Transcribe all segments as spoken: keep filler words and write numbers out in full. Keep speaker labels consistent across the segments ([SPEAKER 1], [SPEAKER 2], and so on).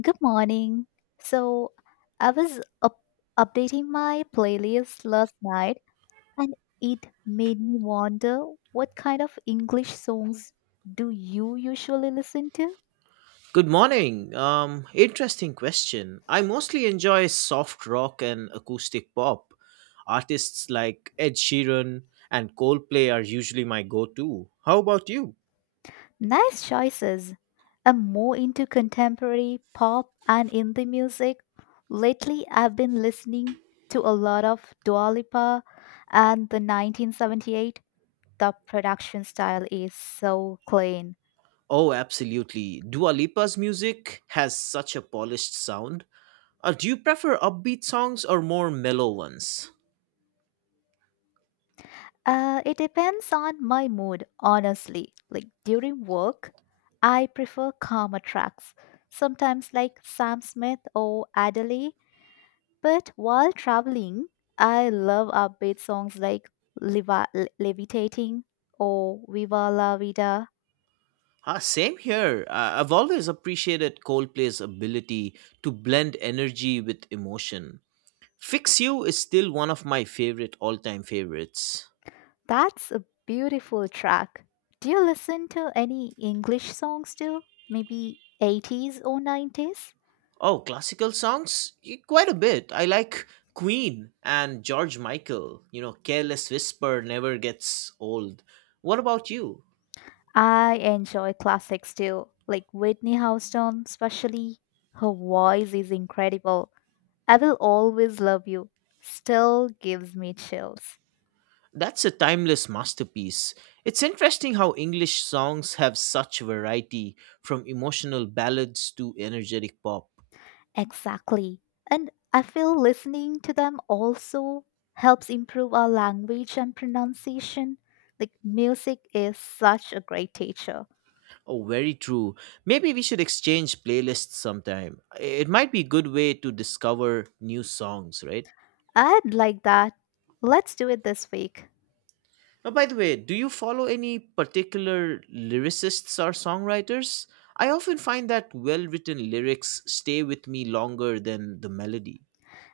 [SPEAKER 1] Good morning. So, I was up- updating my playlist last night and it made me wonder what kind of English songs do you usually listen to?
[SPEAKER 2] Good morning. Um, interesting question. I mostly enjoy soft rock and acoustic pop. Artists like Ed Sheeran and Coldplay are usually my go to. How about you?
[SPEAKER 1] Nice choices. I'm more into contemporary pop and indie music. Lately, I've been listening to a lot of Dua Lipa and the nineteen seventy-eight. The production style is so clean.
[SPEAKER 2] Oh, absolutely. Dua Lipa's music has such a polished sound. Uh, do you prefer upbeat songs or more mellow ones?
[SPEAKER 1] Uh, it depends on my mood, honestly. Like during work, I prefer calmer tracks, sometimes like Sam Smith or Adele. But while traveling, I love upbeat songs like Leva- Le- Levitating or Viva la Vida.
[SPEAKER 2] Ah, same here. Uh, I've always appreciated Coldplay's ability to blend energy with emotion. Fix You is still one of my favorite all time favorites.
[SPEAKER 1] That's a beautiful track. Do you listen to any English songs too? Maybe eighties or nineties?
[SPEAKER 2] Oh, classical songs? Y- Quite a bit. I like Queen and George Michael. You know, Careless Whisper never gets old. What about you?
[SPEAKER 1] I enjoy classics too, like Whitney Houston, especially. Her voice is incredible. I Will Always Love You still gives me chills.
[SPEAKER 2] That's a timeless masterpiece. It's interesting how English songs have such variety from emotional ballads to energetic pop.
[SPEAKER 1] Exactly. And I feel listening to them also helps improve our language and pronunciation. Like, music is such a great teacher.
[SPEAKER 2] Oh, very true. Maybe we should exchange playlists sometime. It might be a good way to discover new songs, right?
[SPEAKER 1] I'd like that. Let's do it this week.
[SPEAKER 2] Now, by the way, do you follow any particular lyricists or songwriters? I often find that well written lyrics stay with me longer than the melody.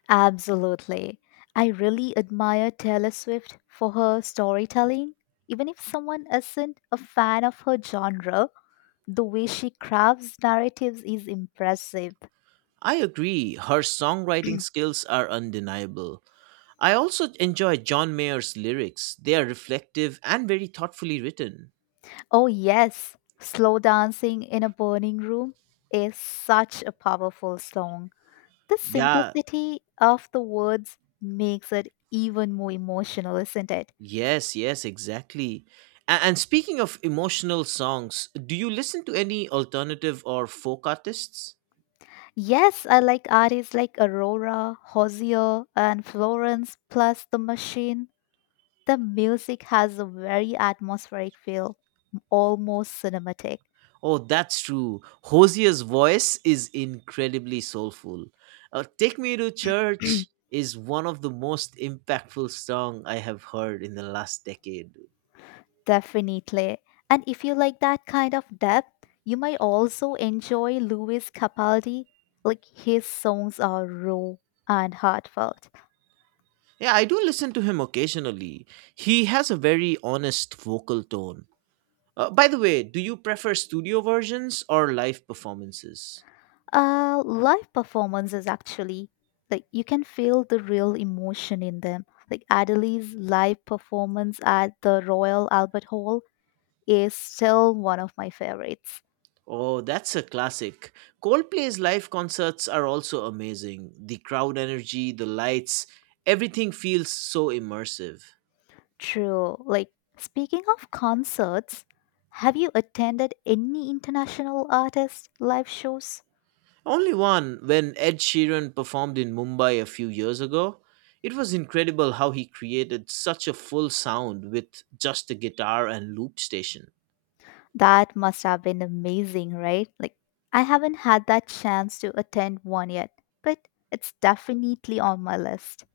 [SPEAKER 1] Absolutely. I really admire Taylor Swift for her storytelling. Even if someone isn't a fan of her genre, the way she crafts narratives is impressive.
[SPEAKER 2] I agree, her songwriting skills are undeniable. I also enjoy John Mayer's lyrics, they are reflective and very thoughtfully written.
[SPEAKER 1] Oh, yes, Slow Dancing in a Burning Room is such a powerful song. The
[SPEAKER 2] Yeah,
[SPEAKER 1] simplicity of the words makes it even more emotional, isn't it?
[SPEAKER 2] yes, yes, exactly. A- And speaking of emotional songs, do you listen to any alternative or folk artists?
[SPEAKER 1] Yes, I like artists like Aurora, Hosier, and Florence, plus The Machine. The music has a very atmospheric feel, almost cinematic.
[SPEAKER 2] Oh, that's true. Hosier's voice is incredibly soulful. Uh, Take Me to Church is one of the most impactful song I have heard in the last decade.
[SPEAKER 1] Definitely. And if you like that kind of depth, you might also enjoy Louis Capaldi. Like his songs are raw and heartfelt.
[SPEAKER 2] Yeah, I do listen to him occasionally. He has a very honest vocal tone. Uh, by the way, do you prefer studio versions or live performances?
[SPEAKER 1] Uh, live performances actually, like you can feel the real emotion in them. Like Adelie's live performance at the Royal Albert Hall is still one of my favorites.
[SPEAKER 2] Oh, that's a classic. Coldplay's live concerts are also amazing. The crowd energy, the lights, everything feels so immersive.
[SPEAKER 1] True. Like speaking of concerts, have you attended any international artist live shows?
[SPEAKER 2] Only one when Ed Sheeran performed in Mumbai a few years ago. It was incredible how he created such a full sound with just a guitar and loop station.
[SPEAKER 1] That must have been amazing, right? Like I haven't had that chance to attend one yet, but it's definitely on my list.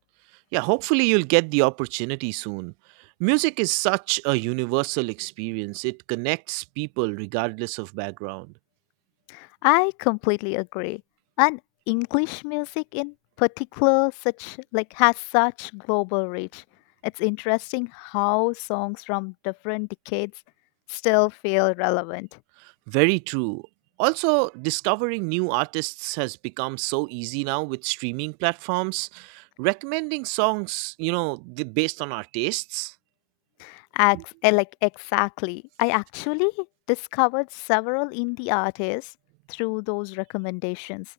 [SPEAKER 2] Yeah, hopefully you'll get the opportunity soon. Music is such a universal experience, it connects people regardless of background.
[SPEAKER 1] I completely agree. And English music in particular such like has such global reach. It's interesting how songs from different decades still feel relevant.
[SPEAKER 2] Very true. Also, discovering new artists has become so easy now with streaming platforms. Recommending songs, you know, th- based on our tastes.
[SPEAKER 1] Ex- eh, like exactly. I actually discovered several indie artists through those recommendations.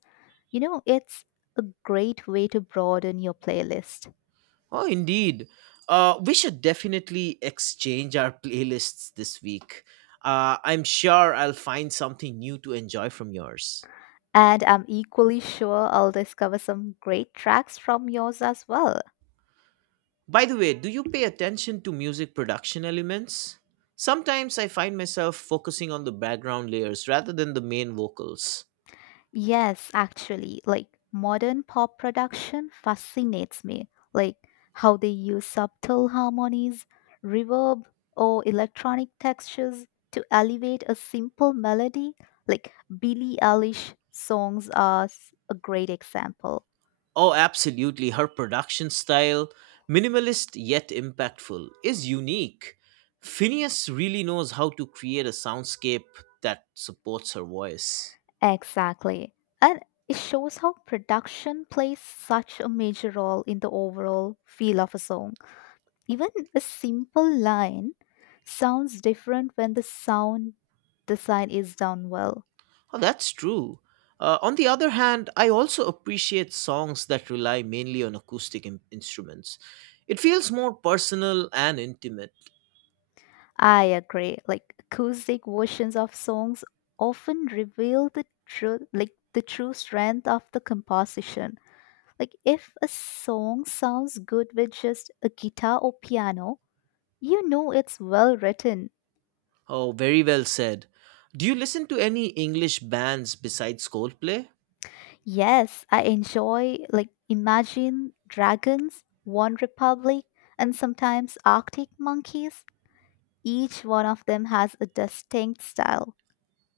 [SPEAKER 1] You know, it's a great way to broaden your playlist.
[SPEAKER 2] Oh, indeed. Uh, we should definitely exchange our playlists this week. Uh, I'm sure I'll find something new to enjoy from yours.
[SPEAKER 1] And I'm equally sure I'll discover some great tracks from yours as well.
[SPEAKER 2] By the way, do you pay attention to music production elements? Sometimes I find myself focusing on the background layers rather than the main vocals.
[SPEAKER 1] Yes, actually, like modern pop production fascinates me. Like how they use subtle harmonies, reverb, or electronic textures to elevate a simple melody. Like Billie Eilish songs are s- a great example.
[SPEAKER 2] Oh, absolutely. Her production style, minimalist yet impactful, is unique. Phineas really knows how to create a soundscape that supports her voice.
[SPEAKER 1] Exactly. And it shows how production plays such a major role in the overall feel of a song. Even a simple line sounds different when the sound design is done well.
[SPEAKER 2] Oh, that's true. Uh, on the other hand, I also appreciate songs that rely mainly on acoustic in- instruments. It feels more personal and intimate.
[SPEAKER 1] I agree. Like acoustic versions of songs often reveal the truth, like the true strength of the composition. Like if a song sounds good with just a guitar or piano, you know it's well written.
[SPEAKER 2] Oh, very well said. Do you listen to any English bands besides Coldplay?
[SPEAKER 1] Yes, I enjoy like Imagine Dragons, One Republic, and sometimes Arctic Monkeys. Each one of them has a distinct style.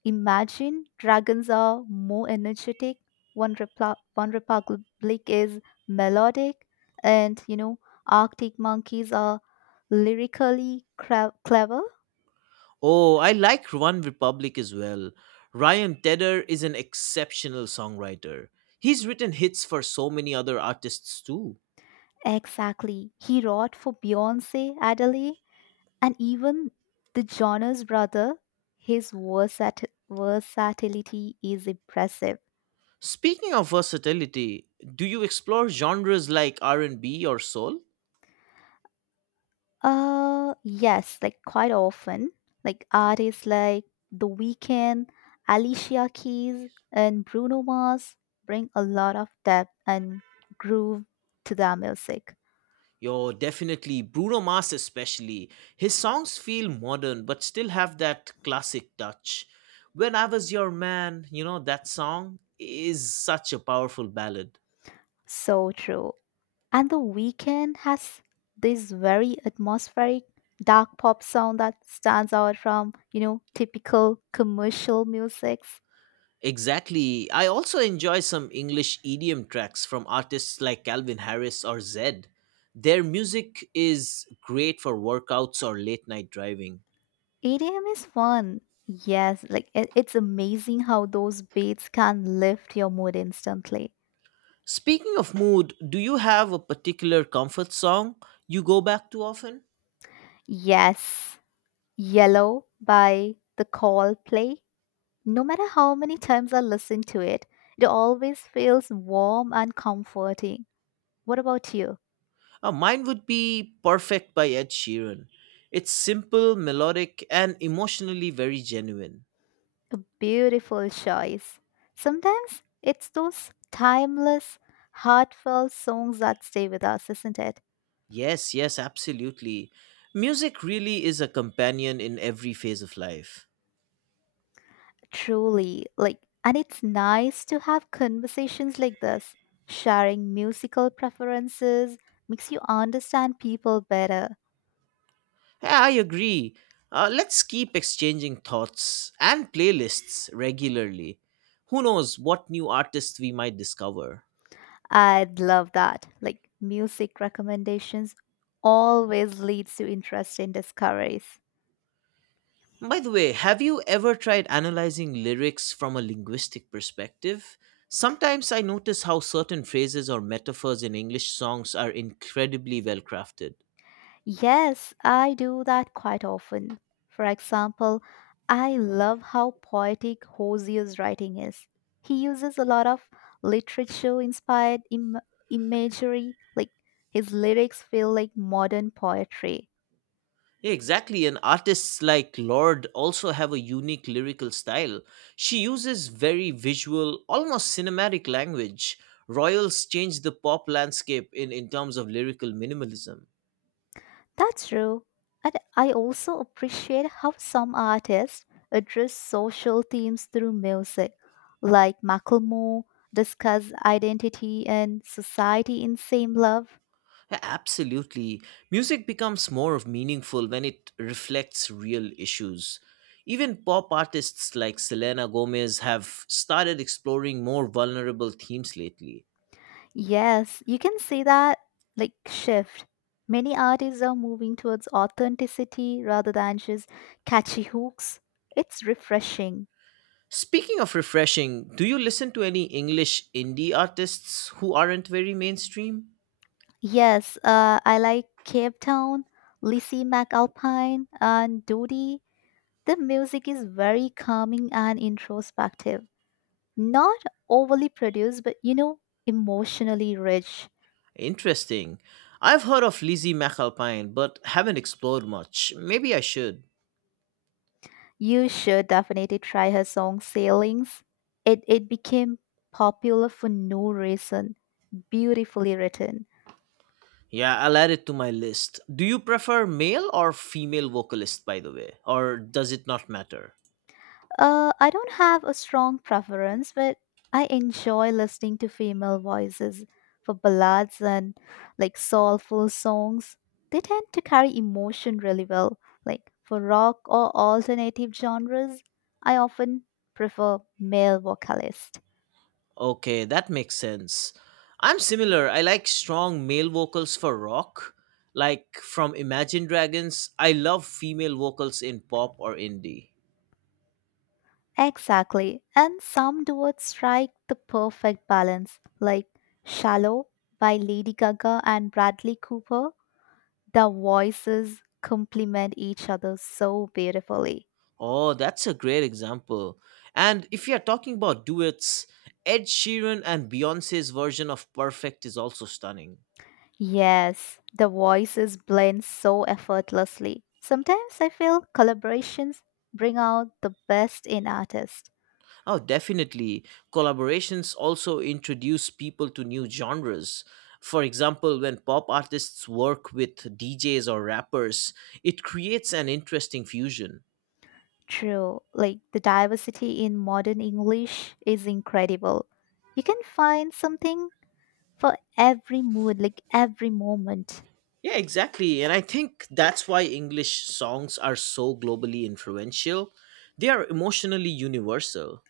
[SPEAKER 1] Imagine dragons are more energetic, one, Repla- one republic is melodic, and you know, Arctic monkeys are lyrically cra- clever.
[SPEAKER 2] Oh, I like One Republic as well. Ryan Tedder is an exceptional songwriter. He's written hits for so many other artists too.
[SPEAKER 1] Exactly. He wrote for Beyonce, Adele, and even the Jonas brother. His versat- versatility is impressive.
[SPEAKER 2] Speaking of versatility, do you explore genres like R and B or soul?
[SPEAKER 1] Uh, yes, like quite often. Like artists like The Weeknd, Alicia Keys, and Bruno Mars bring a lot of depth and groove to their music.
[SPEAKER 2] Yo, definitely. Bruno Mars, especially. His songs feel modern, but still have that classic touch. When I Was Your Man, you know, that song is such a powerful ballad.
[SPEAKER 1] So true. And The Weeknd has this very atmospheric dark pop sound that stands out from, you know, typical commercial musics.
[SPEAKER 2] Exactly. I also enjoy some English E D M tracks from artists like Calvin Harris or Zed. Their music is great for workouts or late night driving.
[SPEAKER 1] E D M is fun. Yes, like it, it's amazing how those beats can lift your mood instantly.
[SPEAKER 2] Speaking of mood, do you have a particular comfort song you go back to often?
[SPEAKER 1] Yes, Yellow by The Coldplay. No matter how many times I listen to it, it always feels warm and comforting. What about you?
[SPEAKER 2] Uh, mine would be Perfect by Ed Sheeran. It's simple, melodic, and emotionally very genuine.
[SPEAKER 1] A beautiful choice. Sometimes it's those timeless, heartfelt songs that stay with us, isn't it?
[SPEAKER 2] Yes, yes, absolutely. Music really is a companion in every phase of life.
[SPEAKER 1] Truly, like, and it's nice to have conversations like this. Sharing musical preferences makes you understand people better.
[SPEAKER 2] Yeah, I agree. Uh, let's keep exchanging thoughts and playlists regularly. Who knows what new artists we might discover?
[SPEAKER 1] I'd love that. Like music recommendations always leads to interesting discoveries.
[SPEAKER 2] By the way, have you ever tried analyzing lyrics from a linguistic perspective? Sometimes I notice how certain phrases or metaphors in English songs are incredibly well crafted.
[SPEAKER 1] Yes, I do that quite often. For example, I love how poetic Hosier's writing is. He uses a lot of literature inspired Im- imagery, like his lyrics feel like modern poetry.
[SPEAKER 2] Yeah, exactly, and artists like Lord also have a unique lyrical style. She uses very visual, almost cinematic language. Royals changed the pop landscape in, in terms of lyrical minimalism.
[SPEAKER 1] That's true. And I also appreciate how some artists address social themes through music, like Macklemore discuss identity and society in Same Love.
[SPEAKER 2] Yeah, absolutely. Music becomes more meaningful when it reflects real issues. Even pop artists like Selena Gomez have started exploring more vulnerable themes lately.
[SPEAKER 1] Yes, you can see that like shift. Many artists are moving towards authenticity rather than just catchy hooks. It's refreshing.
[SPEAKER 2] Speaking of refreshing, do you listen to any English indie artists who aren't very mainstream?
[SPEAKER 1] Yes, uh, I like Cape Town, Lizzie McAlpine, and Dodie. The music is very calming and introspective, not overly produced, but you know, emotionally rich.
[SPEAKER 2] Interesting. I've heard of Lizzie McAlpine, but haven't explored much. Maybe I should.
[SPEAKER 1] You should definitely try her song Sailings. It, it became popular for no reason, beautifully written.
[SPEAKER 2] Yeah, I'll add it to my list. Do you prefer male or female vocalist, by the way? Or does it not matter?
[SPEAKER 1] Uh, I don't have a strong preference, but I enjoy listening to female voices for ballads and like soulful songs. They tend to carry emotion really well. Like for rock or alternative genres, I often prefer male vocalists.
[SPEAKER 2] Okay, that makes sense. I'm similar. I like strong male vocals for rock. Like from Imagine Dragons, I love female vocals in pop or indie.
[SPEAKER 1] Exactly. And some duets strike the perfect balance, like Shallow by Lady Gaga and Bradley Cooper. The voices complement each other so beautifully.
[SPEAKER 2] Oh, that's a great example. And if you're talking about duets, Ed Sheeran and Beyonce's version of Perfect is also stunning.
[SPEAKER 1] Yes, the voices blend so effortlessly. Sometimes I feel collaborations bring out the best in artists.
[SPEAKER 2] Oh, definitely. Collaborations also introduce people to new genres. For example, when pop artists work with D Js or rappers, it creates an interesting fusion.
[SPEAKER 1] True, like the diversity in modern English is incredible. You can find something for every mood, like every moment.
[SPEAKER 2] Yeah, exactly. And I think that's why English songs are so globally influential. They are emotionally universal.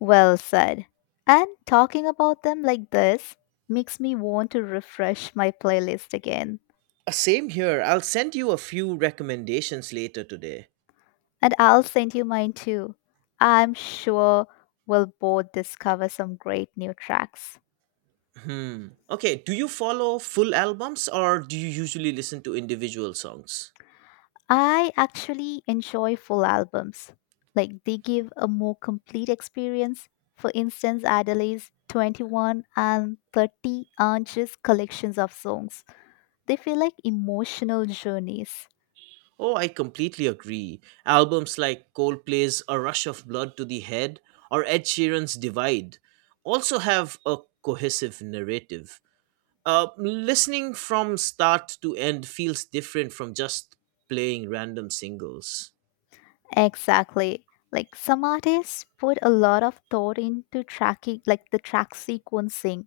[SPEAKER 1] Well said. And talking about them like this makes me want to refresh my playlist again.
[SPEAKER 2] Uh, Same here. I'll send you a few recommendations later today.
[SPEAKER 1] And I'll send you mine too. I'm sure we'll both discover some great new tracks.
[SPEAKER 2] Hmm. Okay, do you follow full albums or do you usually listen to individual songs?
[SPEAKER 1] I actually enjoy full albums. Like they give a more complete experience. For instance, Adelaide's twenty-one and thirty aren't just collections of songs. They feel like emotional journeys.
[SPEAKER 2] Oh, I completely agree. Albums like Coldplay's A Rush of Blood to the Head or Ed Sheeran's Divide also have a cohesive narrative. Uh, listening from start to end feels different from just playing random singles.
[SPEAKER 1] Exactly. Like some artists put a lot of thought into tracking, like the track sequencing,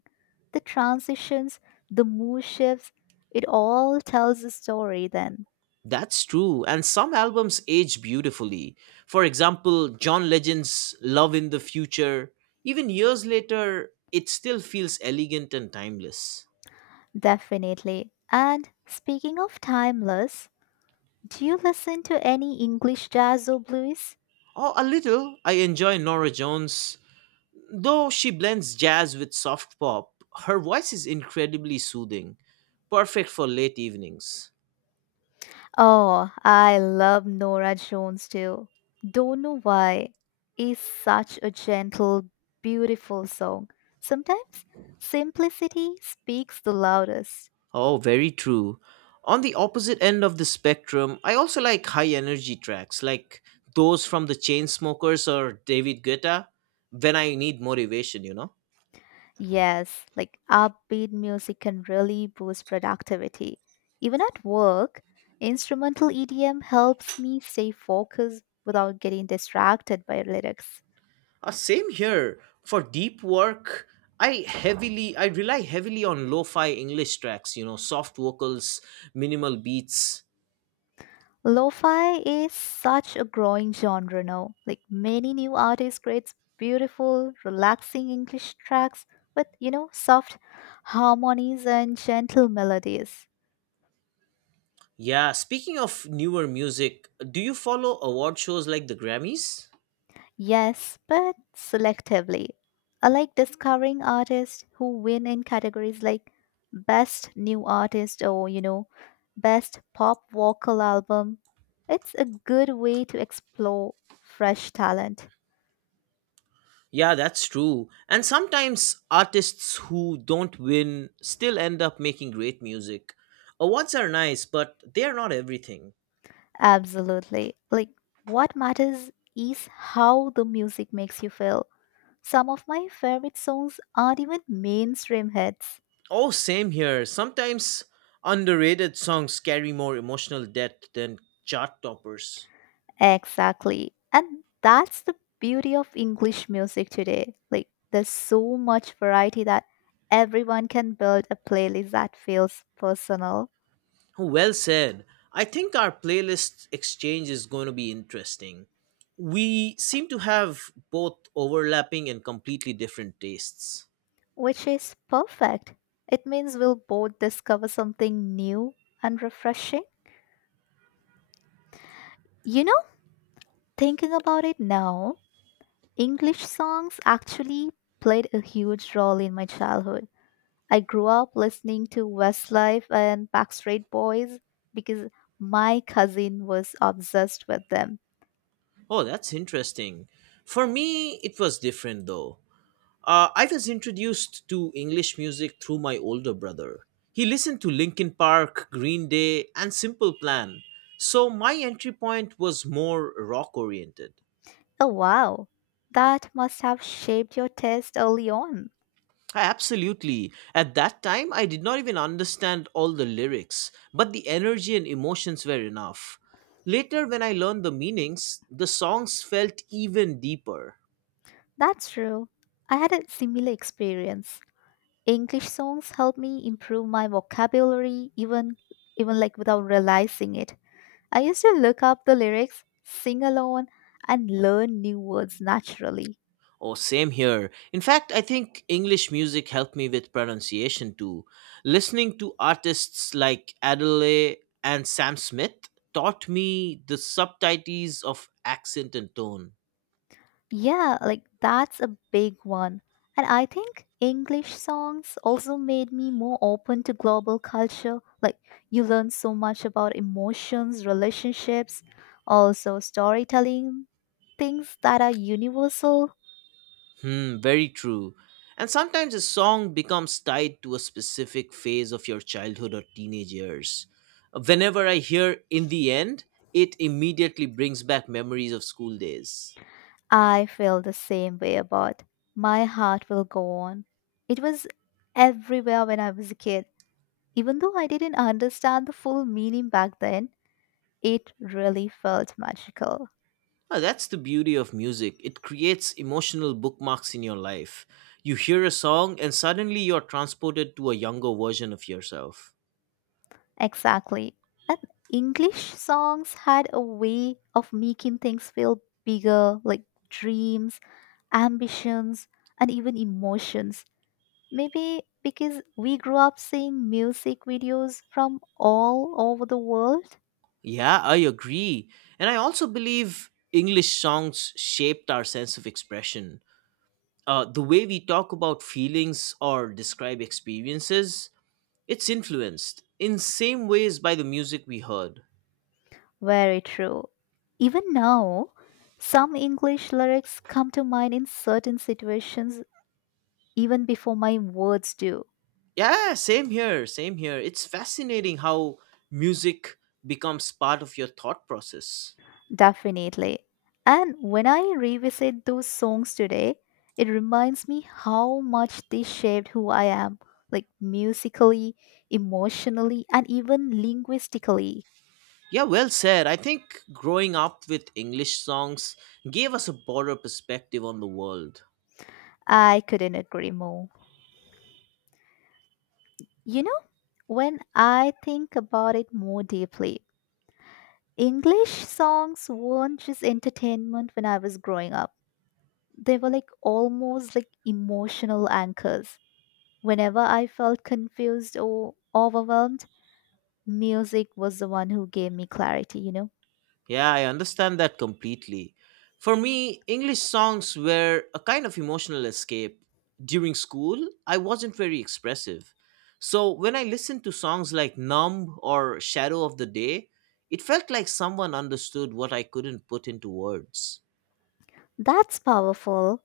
[SPEAKER 1] the transitions, the mood shifts. It all tells a story then.
[SPEAKER 2] That's true, and some albums age beautifully. For example, John Legend's Love in the Future, even years later, it still feels elegant and timeless.
[SPEAKER 1] Definitely. And speaking of timeless, do you listen to any English jazz or blues?
[SPEAKER 2] Oh, a little. I enjoy Nora Jones'. Though she blends jazz with soft pop, her voice is incredibly soothing, perfect for late evenings.
[SPEAKER 1] Oh, I love Nora Jones too. Don't know why. Is such a gentle, beautiful song. Sometimes simplicity speaks the loudest.
[SPEAKER 2] Oh, very true. On the opposite end of the spectrum, I also like high energy tracks like those from the Chainsmokers or David Guetta when I need motivation, you know.
[SPEAKER 1] Yes, like upbeat music can really boost productivity. Even at work, instrumental E D M helps me stay focused without getting distracted by lyrics.
[SPEAKER 2] Uh, same here. For deep work, I heavily I rely heavily on lo-fi English tracks, you know, soft vocals, minimal beats.
[SPEAKER 1] Lo-fi is such a growing genre now. Like many new artists creates beautiful, relaxing English tracks with, you know, soft harmonies and gentle melodies.
[SPEAKER 2] Yeah, speaking of newer music, do you follow award shows like the Grammys?
[SPEAKER 1] Yes, but selectively. I like discovering artists who win in categories like best new artist or, you know, best pop vocal album. It's a good way to explore fresh talent.
[SPEAKER 2] Yeah, that's true. And sometimes artists who don't win still end up making great music. Awards are nice, but they are not everything.
[SPEAKER 1] Absolutely. Like, what matters is how the music makes you feel. Some of my favorite songs aren't even mainstream hits.
[SPEAKER 2] Oh, same here. Sometimes underrated songs carry more emotional depth than chart toppers.
[SPEAKER 1] Exactly. And that's the beauty of English music today. Like, there's so much variety that everyone can build a playlist that feels personal,
[SPEAKER 2] Well said. I think our playlist exchange is going to be interesting. We seem to have both overlapping and completely different tastes.
[SPEAKER 1] which is perfect. It means we'll both discover something new and refreshing. You know, thinking about it now, English songs actually played a huge role in my childhood. I grew up listening to Westlife and Backstreet Boys because my cousin was obsessed with them.
[SPEAKER 2] Oh, that's interesting. For me, it was different though. Uh, I was introduced to English music through my older brother. He listened to Linkin Park, Green Day, and Simple Plan, so my entry point was more rock oriented.
[SPEAKER 1] Oh, wow. That must have shaped your taste early on.
[SPEAKER 2] Absolutely. At that time, I did not even understand all the lyrics, but the energy and emotions were enough. Later, when I learned the meanings, the songs felt even deeper.
[SPEAKER 1] That's true. I had a similar experience. English songs helped me improve my vocabulary even even like without realizing it. I used to look up the lyrics, sing along, and learn new words naturally.
[SPEAKER 2] Oh, same here. In fact, I think English music helped me with pronunciation too. Listening to artists like Adele and Sam Smith taught me the subtleties of accent and tone.
[SPEAKER 1] Yeah, like that's a big one. And I think English songs also made me more open to global culture. Like, you learn so much about emotions, relationships, also storytelling, things that are universal.
[SPEAKER 2] Hmm, very true. And sometimes a song becomes tied to a specific phase of your childhood or teenage years. Whenever I hear In the End, it immediately brings back memories of school days.
[SPEAKER 1] I feel the same way about My Heart Will Go On. It was everywhere when I was a kid. Even though I didn't understand the full meaning back then, it really felt magical.
[SPEAKER 2] Ah, that's the beauty of music. It creates emotional bookmarks in your life. You hear a song and suddenly you're transported to a younger version of yourself.
[SPEAKER 1] Exactly. And English songs had a way of making things feel bigger, like dreams, ambitions, and even emotions. Maybe because we grew up seeing music videos from all over the world.
[SPEAKER 2] Yeah, I agree. And I also believe English songs shaped our sense of expression, uh, the way we talk about feelings or describe experiences. It's influenced in same ways by the music we heard.
[SPEAKER 1] Very true. Even now, some English lyrics come to mind in certain situations even before my words do.
[SPEAKER 2] Yeah, same here, same here. It's fascinating how music becomes part of your thought process.
[SPEAKER 1] Definitely. And when I revisit those songs today, it reminds me how much they shaped who I am, like musically, emotionally, and even linguistically.
[SPEAKER 2] Yeah, well said. I think growing up with English songs gave us a broader perspective on the world.
[SPEAKER 1] I couldn't agree more. You know, when I think about it more deeply, English songs weren't just entertainment when I was growing up. They were like almost like emotional anchors. Whenever I felt confused or overwhelmed, music was the one who gave me clarity, you know?
[SPEAKER 2] Yeah, I understand that completely. For me, English songs were a kind of emotional escape. During school, I wasn't very expressive. So when I listened to songs like Numb or Shadow of the Day, it felt like someone understood what I couldn't put into words.
[SPEAKER 1] That's powerful.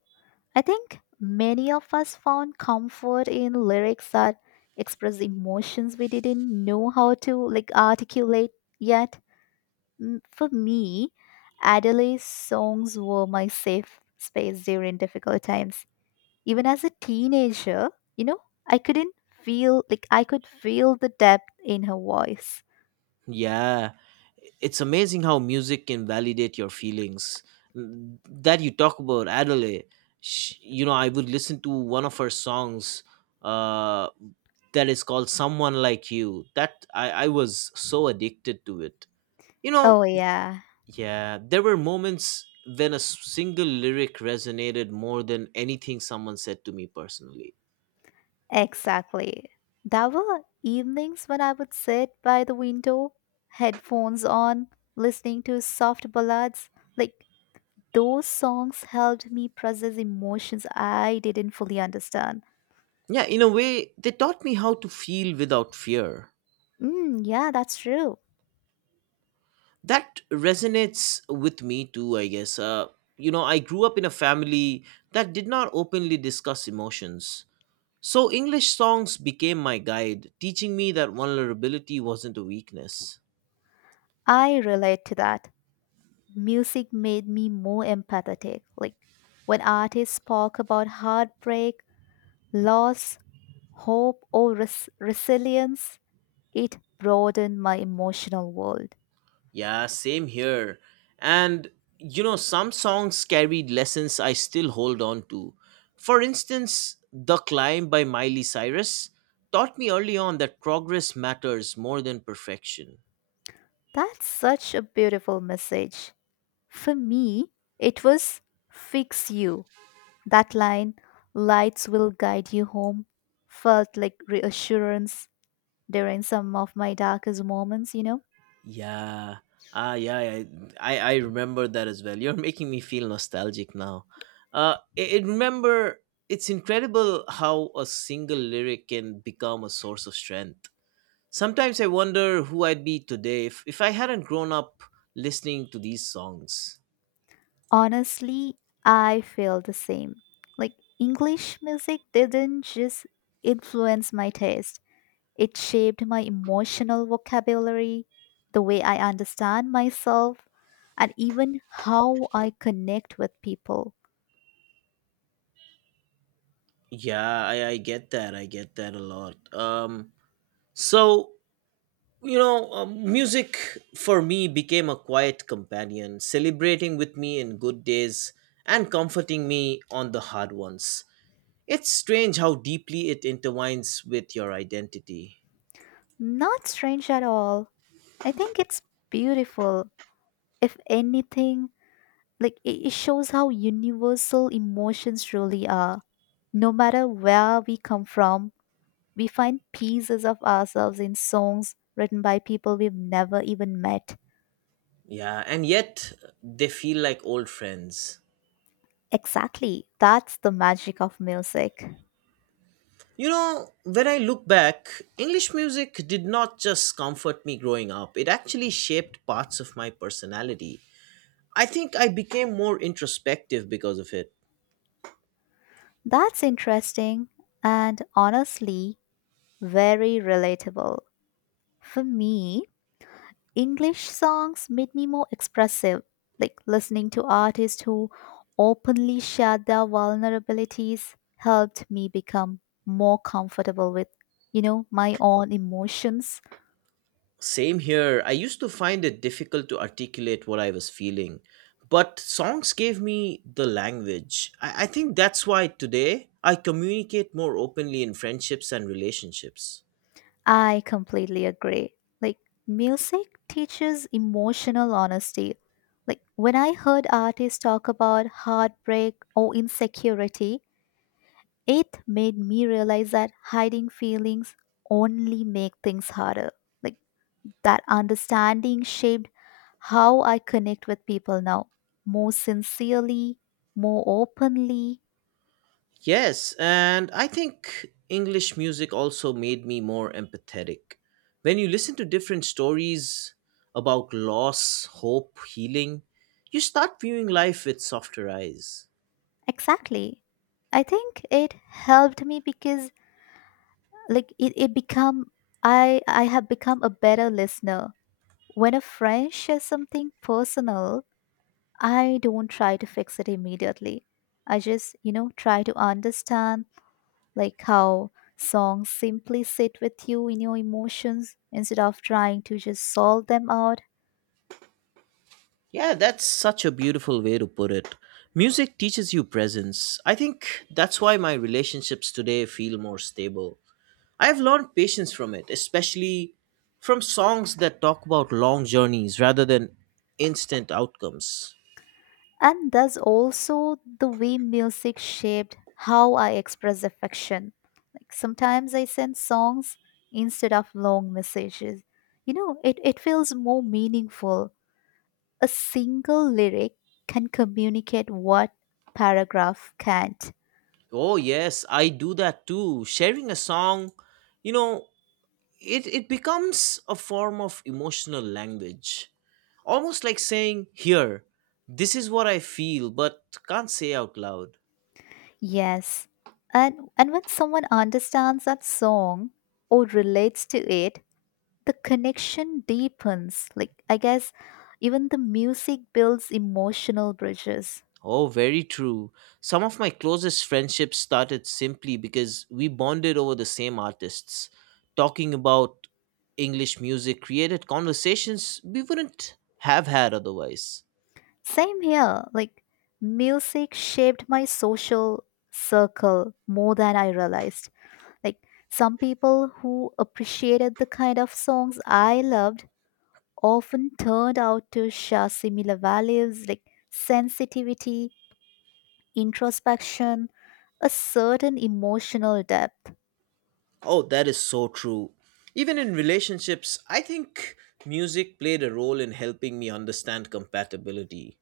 [SPEAKER 1] I think many of us found comfort in lyrics that express emotions we didn't know how to like articulate yet. Mm, For me, Adele's songs were my safe space during difficult times. Even as a teenager, you know, I couldn't feel like I could feel the depth in her voice.
[SPEAKER 2] Yeah, it's amazing how music can validate your feelings. Mm, That you talk about Adele, sh you know, I would listen to one of her songs uh, that is called "Someone Like You." That I I was so addicted to it. You know,
[SPEAKER 1] Oh, yeah,
[SPEAKER 2] yeah, there were moments when a s- single lyric resonated more than anything someone said to me personally.
[SPEAKER 1] exactly. There were evenings when I would sit by the window, headphones on, listening to soft ballads. Like, those songs helped me process emotions I didn't fully understand.
[SPEAKER 2] Yeah, in a way, they taught me how to feel without fear.
[SPEAKER 1] Mm, yeah, that's true.
[SPEAKER 2] That resonates with me too, I guess. uh, you know I grew up in a family that did not openly discuss emotions, so English songs became my guide teaching me that vulnerability wasn't a weakness.
[SPEAKER 1] I relate to that. Music made me more empathetic. Like, when artists spoke about heartbreak, loss, hope, or res- resilience, it broadened my emotional world.
[SPEAKER 2] Yeah, same here. And you know some songs carried lessons I still hold on to. For instance, The Climb by Miley Cyrus taught me early on that progress matters more than perfection.
[SPEAKER 1] That's such a beautiful message. For me, it was fix you. That line, lights will guide you home, felt like reassurance during some of my darkest moments, you know?
[SPEAKER 2] Yeah. Ah, yeah, I, I I remember that as well. You're making me feel nostalgic now. Uh, I, I remember it's incredible how a single lyric can become a source of strength. Sometimes I wonder who I'd be today if, if I hadn't grown up listening to these songs.
[SPEAKER 1] Honestly, I feel the same. Like, English music didn't just influence my taste, it shaped my emotional vocabulary, the way I understand myself, and even how I connect with people.
[SPEAKER 2] Yeah, I, I get that. I get that a lot. Um, so, You know, um, music for me became a quiet companion, celebrating with me in good days and comforting me on the hard ones. It's strange how deeply it intertwines with your identity.
[SPEAKER 1] Not strange at all. I think it's beautiful. If anything, like it it shows how universal emotions really are. No matter where we come from, we find pieces of ourselves in songs written by people we've never even met.
[SPEAKER 2] Yeah, and yet they feel like old friends.
[SPEAKER 1] Exactly. That's the magic of music.
[SPEAKER 2] You know, when I look back, English music did not just comfort me growing up, it actually shaped parts of my personality. I think I became more introspective because of it.
[SPEAKER 1] That's interesting and honestly very relatable. For me, English songs made me more expressive, like listening to artists who openly shared their vulnerabilities helped me become more comfortable with, you know, my own emotions.
[SPEAKER 2] Same here. I used to find it difficult to articulate what I was feeling, but songs gave me the language. I, I think that's why today I communicate more openly in friendships and relationships.
[SPEAKER 1] I completely agree. Like music teaches emotional honesty. Like when I heard artists talk about heartbreak or insecurity, it made me realize that hiding feelings only make things harder like. That understanding shaped how I connect with people now, more sincerely, more openly.
[SPEAKER 2] Yes, and I think English music also made me more empathetic. When you listen to different stories about loss, hope, healing, you start viewing life with softer eyes.
[SPEAKER 1] Exactly. I think it helped me because like it, it become I I have become a better listener. When a friend shares something personal, I don't try to fix it immediately. I just, you know, try to understand like how songs simply sit with you in your emotions instead of trying to just solve them out.
[SPEAKER 2] Yeah, that's such a beautiful way to put it. Music teaches you presence. I think that's why my relationships today feel more stable. I've learned patience from it, especially from songs that talk about long journeys rather than instant outcomes.
[SPEAKER 1] And thus also the way music shaped how I express affection. Like sometimes I send songs instead of long messages. You know, it, it feels more meaningful. A single lyric can communicate what paragraph can't.
[SPEAKER 2] Oh yes, I do that too. Sharing a song, you know, it it becomes a form of emotional language. Almost like saying, "Here, this is what I feel but can't say out loud."
[SPEAKER 1] Yes. And and when someone understands that song or relates to it, the connection deepens. Like I guess even the music builds emotional bridges.
[SPEAKER 2] Oh, very true. Some of my closest friendships started simply because we bonded over the same artists. Talking about English music created conversations we wouldn't have had otherwise.
[SPEAKER 1] Same here. Like, music shaped my social circle more than I realized. Like, some people who appreciated the kind of songs I loved often turned out to share similar values like sensitivity, introspection, a certain emotional depth.
[SPEAKER 2] Oh, that is so true. Even in relationships, I think music played a role in helping me understand compatibility.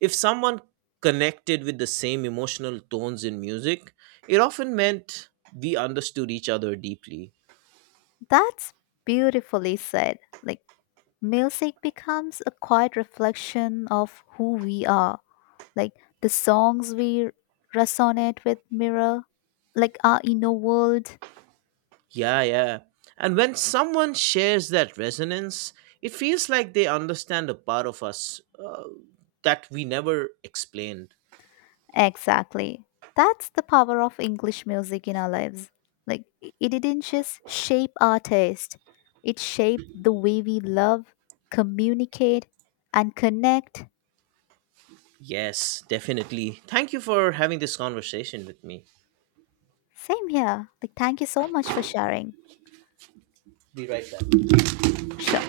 [SPEAKER 2] If someone connected with the same emotional tones in music, it often meant we understood each other deeply.
[SPEAKER 1] That's beautifully said. Like, music becomes a quiet reflection of who we are. Like the songs we resonate with mirror, like our inner world.
[SPEAKER 2] Yeah, yeah. And when someone shares that resonance, it feels like they understand a part of us uh, that we never explained.
[SPEAKER 1] Exactly. That's the power of English music in our lives. Like i- it didn't just shape our taste, it shaped the way we love, communicate, and connect.
[SPEAKER 2] Yes, definitely. Thank you for having this conversation with me.
[SPEAKER 1] Same here. Like, thank you so much for sharing.
[SPEAKER 2] Be right back.
[SPEAKER 1] Sure.